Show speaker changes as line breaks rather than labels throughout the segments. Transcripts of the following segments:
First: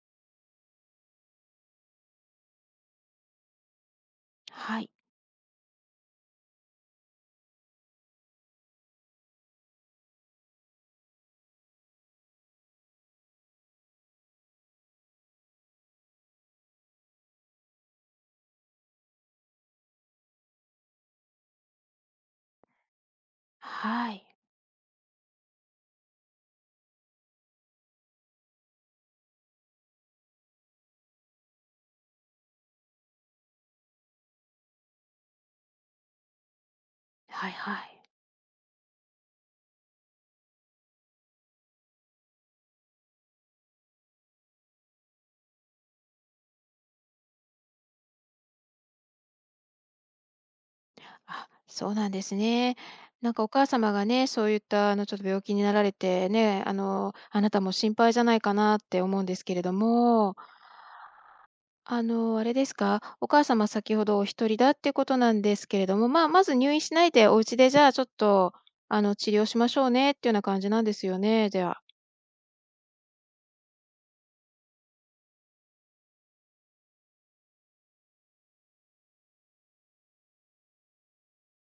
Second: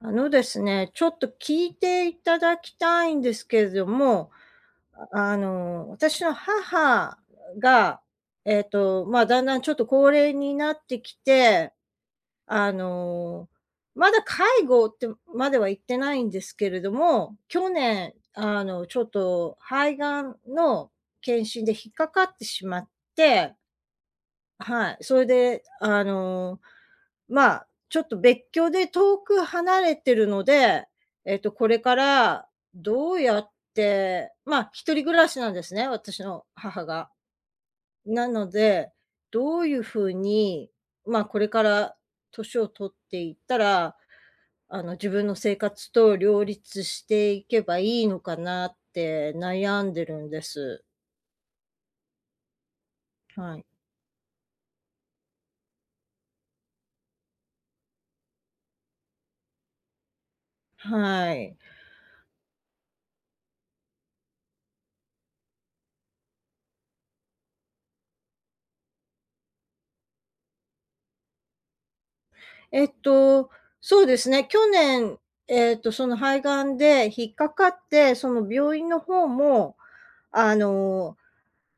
あのですね、ちょっと聞いていただきたいんですけれども、
はい。
私の母が、まあ、だんだんちょっと高齢になってきて、あの、まだ介護ってまでは行ってないんですけれども、去年、ちょっと肺がんの検診で引っかかってしまって。
はい。
はい、それで、まあ、ちょっと別居で遠く離れてるので、これからどうやって、まあ、一人暮らしなんですね、私の母が。
はいはい。
なので、どういう風に、まあ、これから年を取っていったら、自分の生活と両立していけばいいのかなって悩んでるんです。
あ、そうなんですね。なんかお
はい。
母様がね、そういったちょっと病気になられてね、あなたも心配じゃないかなって思うんですけれども、
はい。
あれですか？お母様、先ほどお一人だってことなんですけれども、まあ、まず入院しないでお家でじゃあちょっと、治療しましょうねっていうような感じなんですよね、では。
えっと、そうですね、去年、その肺がんで引っかかって、その病院の方も、あの、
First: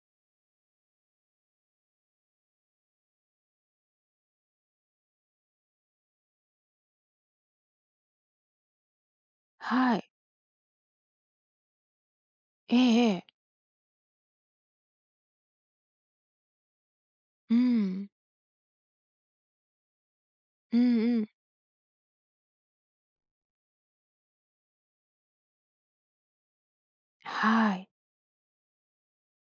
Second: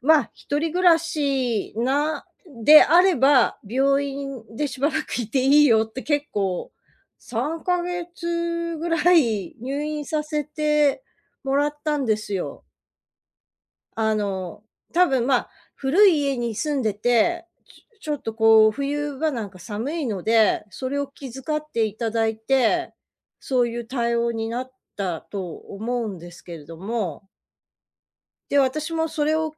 まあ、一人暮らしなであれば、病院でしばらくいていいよって結構3ヶ月ぐらい入
は
院
い。
させてもらったんですよ。
ええええ。
あの、多分、古い家に住んでて、
う
ちょち
ん。
ょっとこう、冬場なんか寒いので、
うん
それを
うん。
気遣っていただいて、そういう対応になったと思うんですけれども。
はい。
で、私もそれを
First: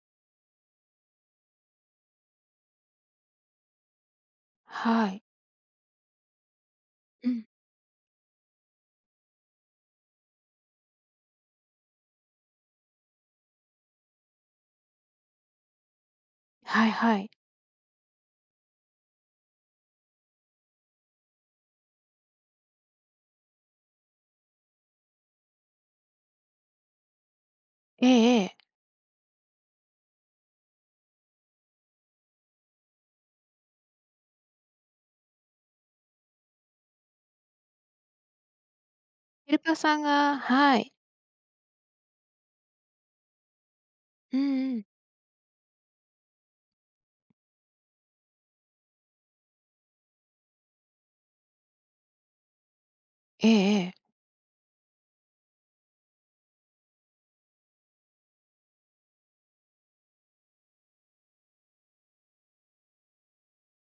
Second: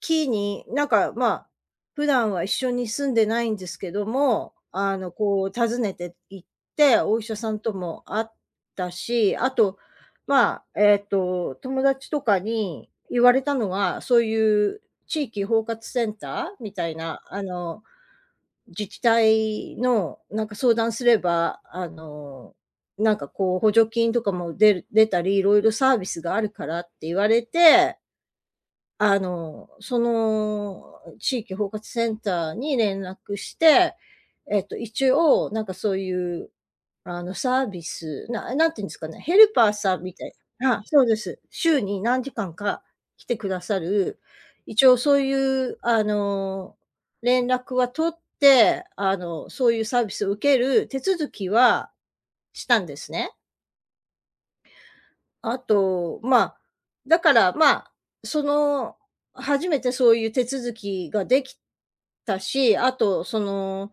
機に、なんか、まあ、普段は一緒に住んでないんですけども、
はい。
こう訪ねて行って、お医
う
者
ん。
さんとも会ったし、あと、まあ、友達とかに言われたのが、そういう地域包括センターみ
は
た
い
い
は
な、
い。
自治体のなんか相談すれば、なんかこう補助金とかも出たり、いろいろサービスがあるからって言われて、
ええええ。
その地域包括センターに連絡して、一応なんかそういう、サービス、何て言うんですかね、ヘル
ヘル
パー
パー
さ
さ
ん
ん
みたい。
が、は
あ、
い。
そうです。週に何時間か来てくださる、
うんう
一
ん。
応そういう、連絡は取って、そういうサービスを受ける手続きはしたんですね。
ええええ。
あと、まあ、だから、まあ、その、初めてそういう手続きができたし、あと、その、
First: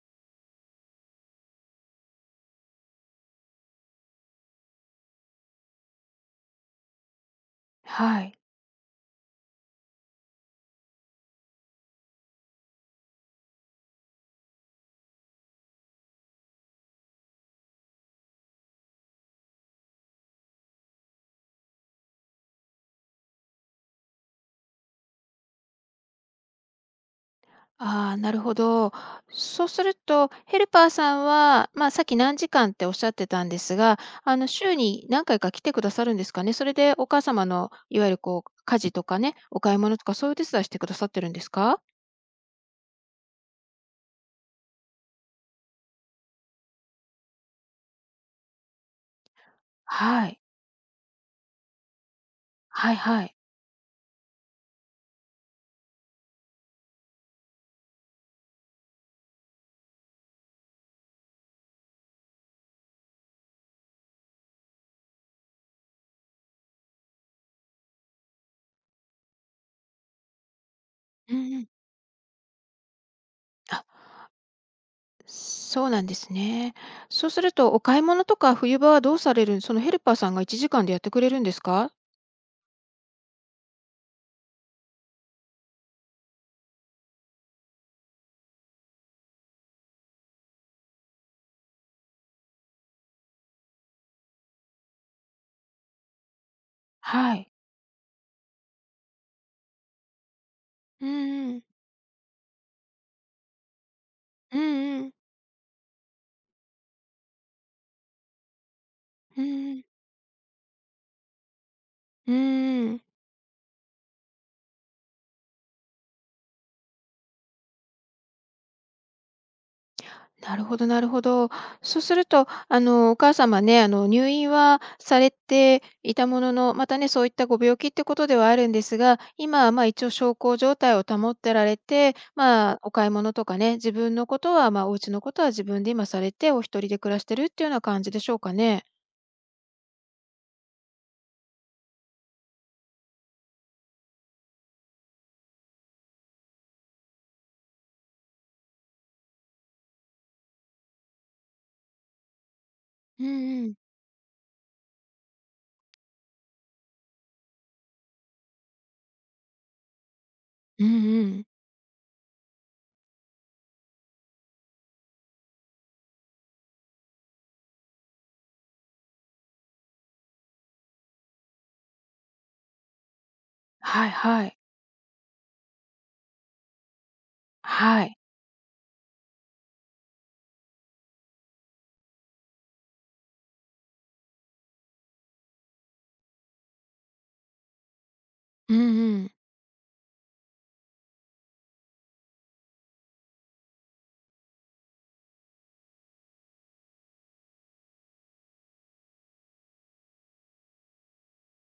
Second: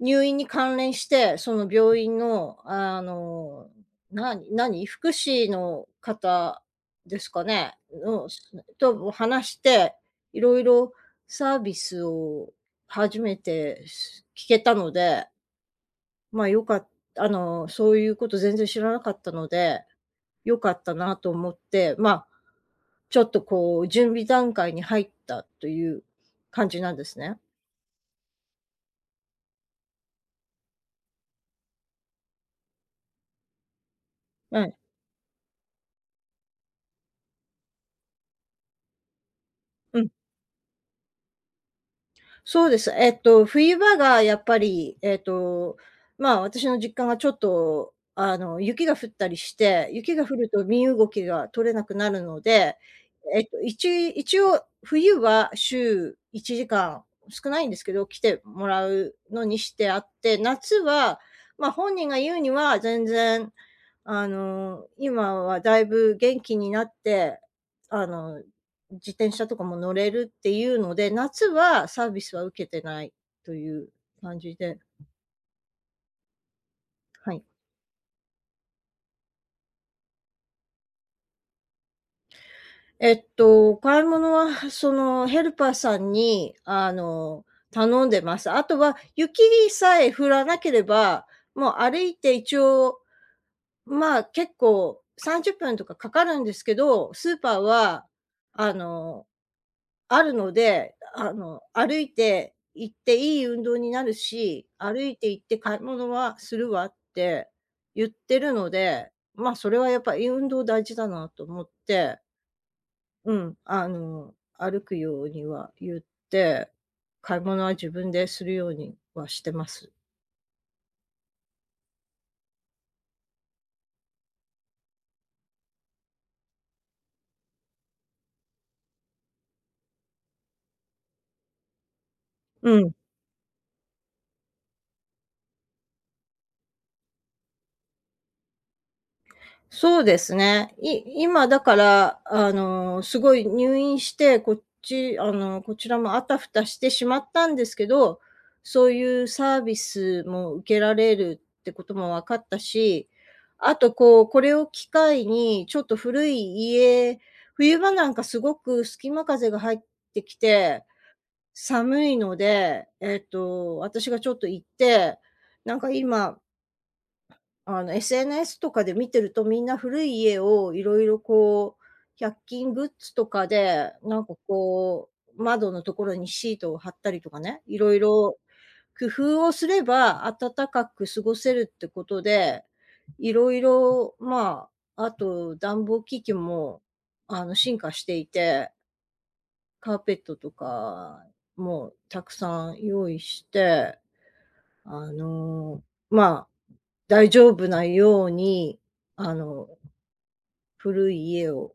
入院に関連して、その病院の、何、福祉の方ですかね、
はい。
とも話して、いろいろサービスを初めて聞けたので、まあ、よかっそういうこと全然知らなかったので、良かったなと思って、まあ、ちょっとこう準備段階に入ったという感じなんですね。
ああ、なるほど。そうすると、ヘルパーさんは、まあ、さっき何時間っておっしゃってたんですが、
は
週
い。
に何回か来てくださるんですかね？それでお母様のいわゆるこう家事とかね、お買い物
う
と
ん。
かそういう手伝いしてくださってるんですか？
そうです。冬場がやっぱり、まあ、私の実家がちょっと、雪が降ったりして、雪が
は
降
い。
ると身動きが取れなくなるので、
はいはい。
えっと、一応冬は週1時間、少ないんですけど、来てもらうのにしてあって、夏は、まあ、本人が言うには全然、今はだいぶ元気になって、あの自転車とかも乗れるっていうので、
う
夏
んうん。
はサービスは受けてないとい
あ、
う感じで。
そうなんですね。そう
は
す
い。
るとお買い物とか冬場はどうされる、そのヘルパーさんが1時間でやってくれるんですか？
買い物は、その、ヘルパーさんに、頼んでます。あとは、雪さえ降らなければ、もう歩いて一応、まあ、結構30分とかかかるんですけど、ス
は
ー
い。
パーは、あの、あるので、
うんうん。
歩いて行っていい運動になる
うん
し、歩
うん。
いて行って買い物はするわって言ってるので、
う
まあ、それ
ん。
はやっぱり運動大事だなと思って、
うん。うん。
うん、歩くようには言って、買い物は自分でするようにはしてます。
なるほど、なるほど。そうすると、お母様ね、入院はされていたものの、またね、そういったご病気ってことではあるんですが、今、ま、一応小康状態を保ってられて、
う
まあ、
ん。
お買い物とかね、自分のことは、まあ、お家のことは自分で今されて、お一人で暮らしてるっていうような感じでしょうかね？
そうですね。今だから、すごい入院して、こちらもあたふたしてしまったんですけど、そういうサービスも受けられるってことも分かったし、
うんうん。
あとこう、これを機会にちょっと古い家、冬場なんかすごく隙間風が入ってきて、
うんうん。
寒いので、私がちょっと行って、なんか今SNS とかで見てるとみんな古い家をいろいろこう、100均グッズとかで、
はい
なんか
はい。
こう、窓のところにシートを貼ったりとかね、いろい
はい。
ろ工夫をすれば暖かく過ごせるってことで、いろいろ、まあ、あと暖房機器も、進化していて、
うんうん。
カーペットとかもたくさん用意して、あの、まあ、大丈夫なように、あの、古い家を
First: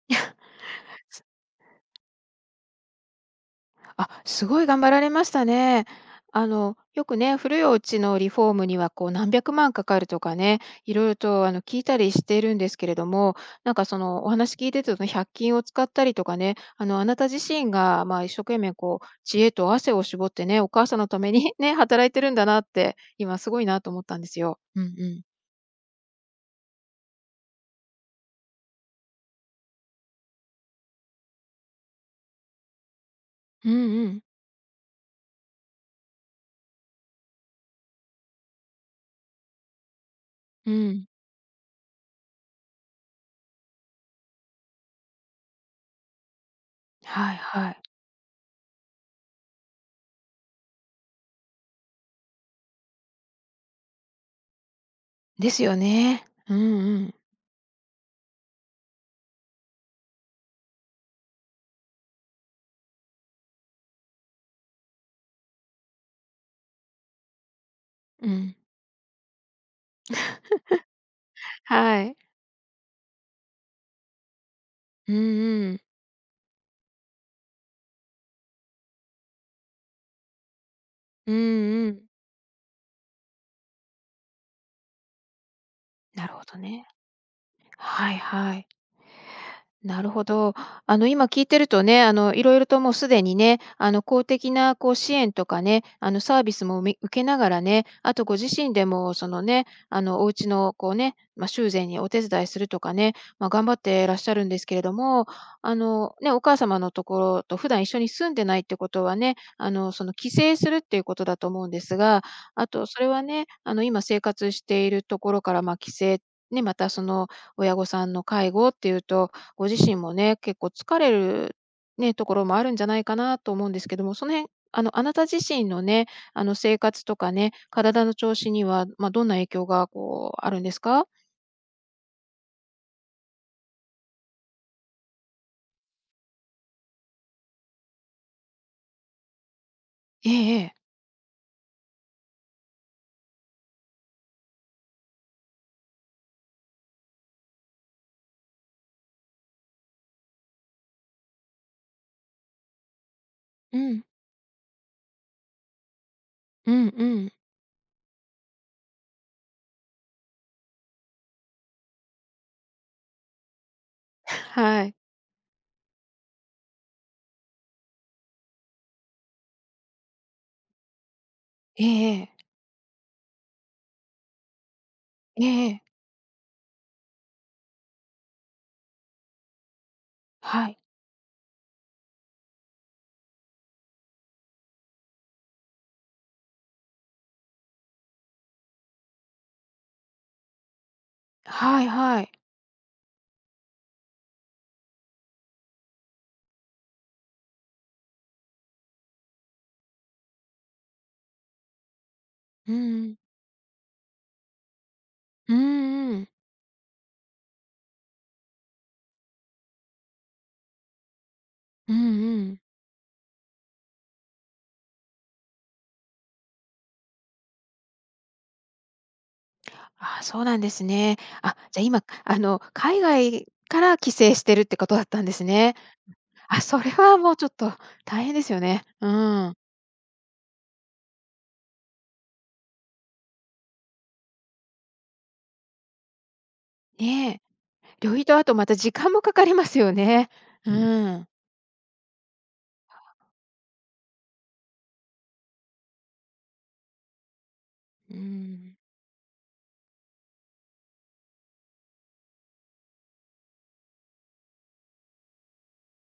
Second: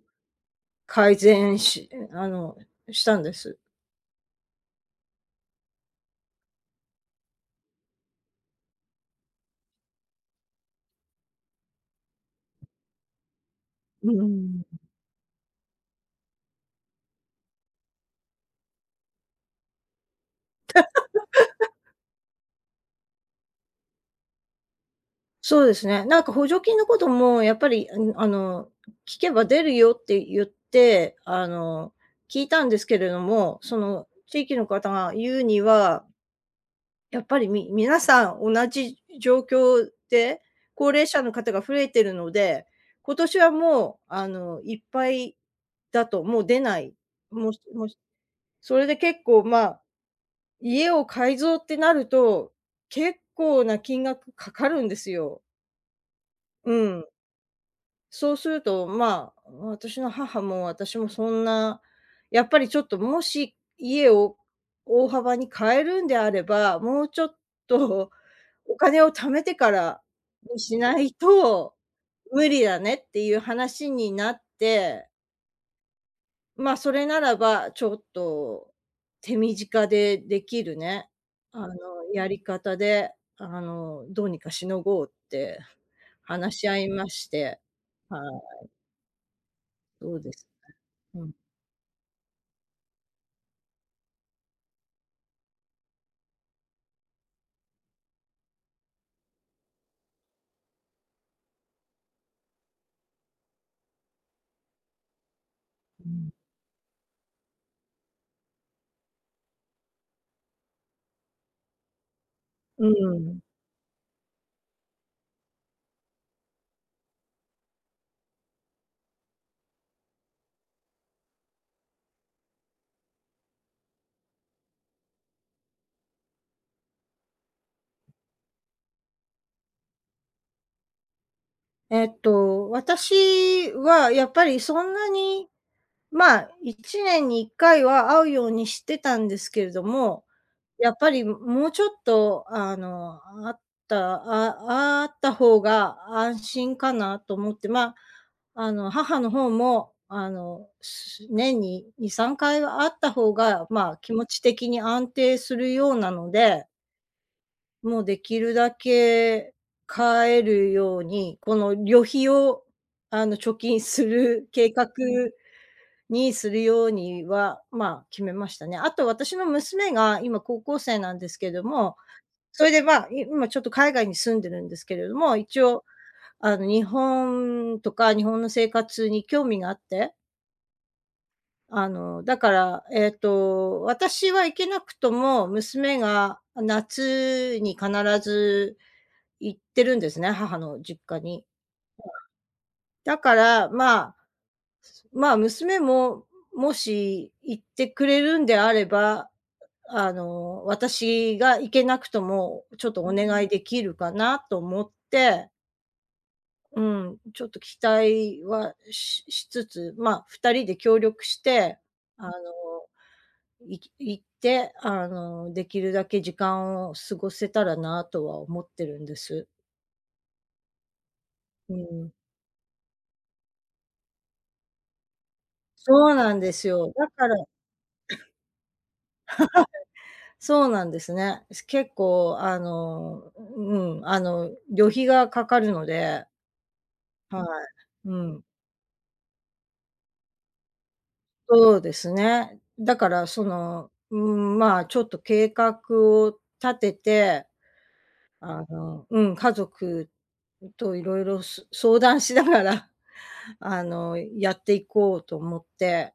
改善しあの、したんです。
あ、すごい頑張られましたね。よくね、古いお家のリフォームにはこう何百万かかるとかね、いろいろと聞いたりしてるんですけれども、なんかそ
う
のお話
ん。
聞いてて、その1均を使ったりとかね、あなた自身がまあ一生懸命こう知恵と汗を絞ってね、お母さんのために ね、働いてるんだなって、今すごいなと思ったんですよ。うんうん。
そうですね。なんか補助金のこともやっぱり、うん、聞けば出るよって言って、聞いたんですけれども、
うん
その
うん。
地域の方が言うにはやっぱり、皆さん同じ状況で、
う
高齢
ん。
者の方が増えてるので、今年はもう、いっぱいだと、もう出ない。
はい
もし
はい。
もし、それで結構、まあ、家を改造ってなると、結構な金額かかるんですよ。
ですよね。うん
う
う
ん。
ん。
そうすると、まあ、私の母も私もそんな、やっぱりちょっともし家を大幅に変えるんであれば、もうちょっと
うん。
お金を貯めてからにしないと
はい。
無理だねっていう話になって、
うんうん。
まあ、それならばちょっと手短でできるね、
うん
あの、
うん。
やり方で、どうにかしのごうって
なるほど
話し合
ね。
いまして、
はい
はい、
はい。なる
どう
ほ
です？
ど。今
うん。
聞いてるとね、いろいろともうすでにね、公的なこう支援とかね、サービスもみ受けながらね、あとご自身でも、そのね、お家のこうね、まあ、修繕にお手伝いするとかね、まあ、頑張ってらっしゃるんですけれども、ね、お母様のところと普段一緒に住んでないってことはね、その帰省するっていうことだと思うんですが、あ
う
とそれは
ん。
ね、今生活しているところから、まあ、帰省、ね、またその親御さんの介護っていうと、ご自身もね、結構疲れるね、ところもあるんじゃないかなと思うんですけども、その辺、あなた自身のね、生活とかね、体の調子には、まあ、どんな影響がこうあるんですか？
私はやっぱりそんなに、まあ、1年に1回は会うようにしてたんですけれども、
ええええ。
やっぱりもうちょっと、あったあった方が安心かなと思って、まあ、母の方も、年に2、3回はあった方が、
う
まあ、
ん、
気持ち的に安定するようなので、
うんうん。
もうできるだけ帰るように、この旅費を貯金す る計
は
画
い。
にするようには、まあ、決めましたね。あと私の娘が今高校生なんですけど
え
も、
えええ。
それで、まあ、今ちょっと海外に住んでるんですけれども、一
え
応
え
あの日本とか日本の生活に興味があって、あの、だから、えっと、私は行けなくとも、娘が夏に必ず行ってるんですね、母の実家に。
はいはいはい。
だから、まあ、まあ、娘も、もし行ってくれるんであれば、私が行けなくとも、
う
ちょっとお
ん、
願いできるかなと思って、
うんうん。
うん、ちょっと期待はしつつ、まあ、2人で協力して、
うん
あの
うん。
行って、できるだけ時間を過ごせたらなとは思ってるんです。
ああ、そうなんですね。あ、
う
じゃ、今、
ん。
海外から帰省してるってことだったんですね。
そうなんで
あ、
す
それ
よ。だ
は
か
も
ら、
うちょっと大変ですよね。うん。
そうなんですね。結構あの、うん、旅費がかかるので、
ね
は
え。
い。う
料理と
ん。
あとまた時間もかかりますよね。うん。
そうですね。だからその、うーん、まあ、ちょっと計画を立てて、
うん。
うん、家族といろいろ相談しながら、やっていこうと思って、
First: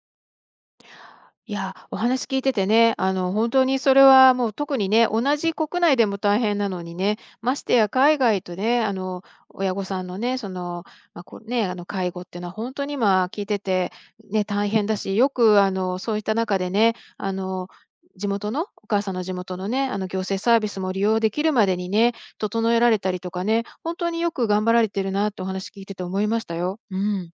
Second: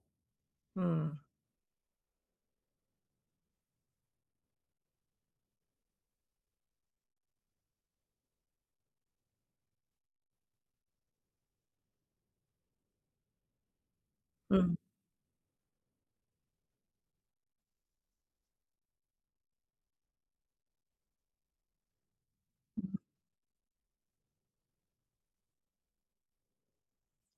うん、
いや、お話聞いててね、本当にそれはもう特にね、同じ国内でも大変なのにね、ましてや海外とね、親御さんのね、その、まあ、こうね、介護っていうのは本当に今聞いてて、ね、
う
大
ん、
変だし、よく、そういった中でね、地元の、お母さんの地元のね、行政サービスも利用できるまでにね、整えられたりとかね、本当によく頑張られてるなってお話聞いてて思いましたよ。うん、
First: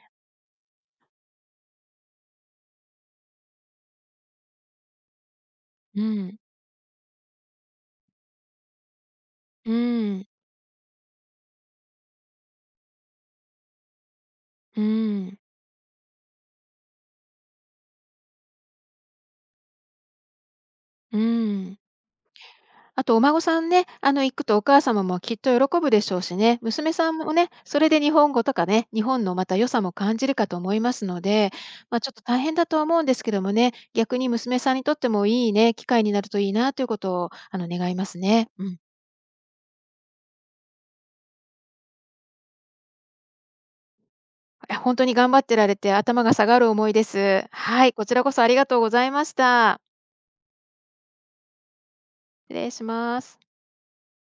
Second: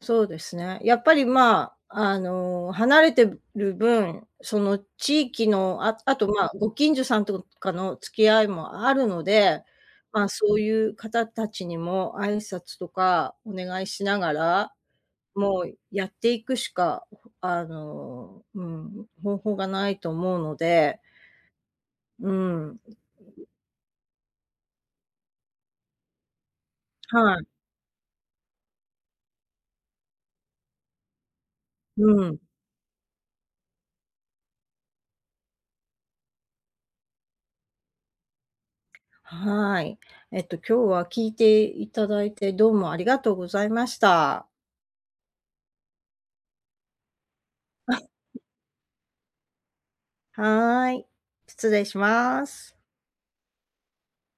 そうですね。やっぱり、まあ、離れてる分、その地域の、あ
う
あと、
ん、
まあ、ご近所さんとかの付き合いもあるので、
う
ま
ん、
あ、そういう方たちにも挨拶とかお願いしながら、
うん、
もうやっていくしか、うん、方法がないと思うので、
うん。
うん、
あとお孫さんね、行くとお母様もきっと喜ぶでしょうしね、娘さん
は
も
い、
ね、それで日本語とかね、日本のまた良さも感じるかと思いますので、まあ、
う
ちょっと大
ん、
変だとは思うんですけどもね、逆に娘さんにとってもいいね、機会になるといいなということを、願いますね。うん。
はい。今日は聞いていただいてどうもありがとうございました。
いや、に頑張ってられて頭が下がる思いです。はい、こちらこそありがとうございました。
はーい。失礼しま
失礼
す。
します。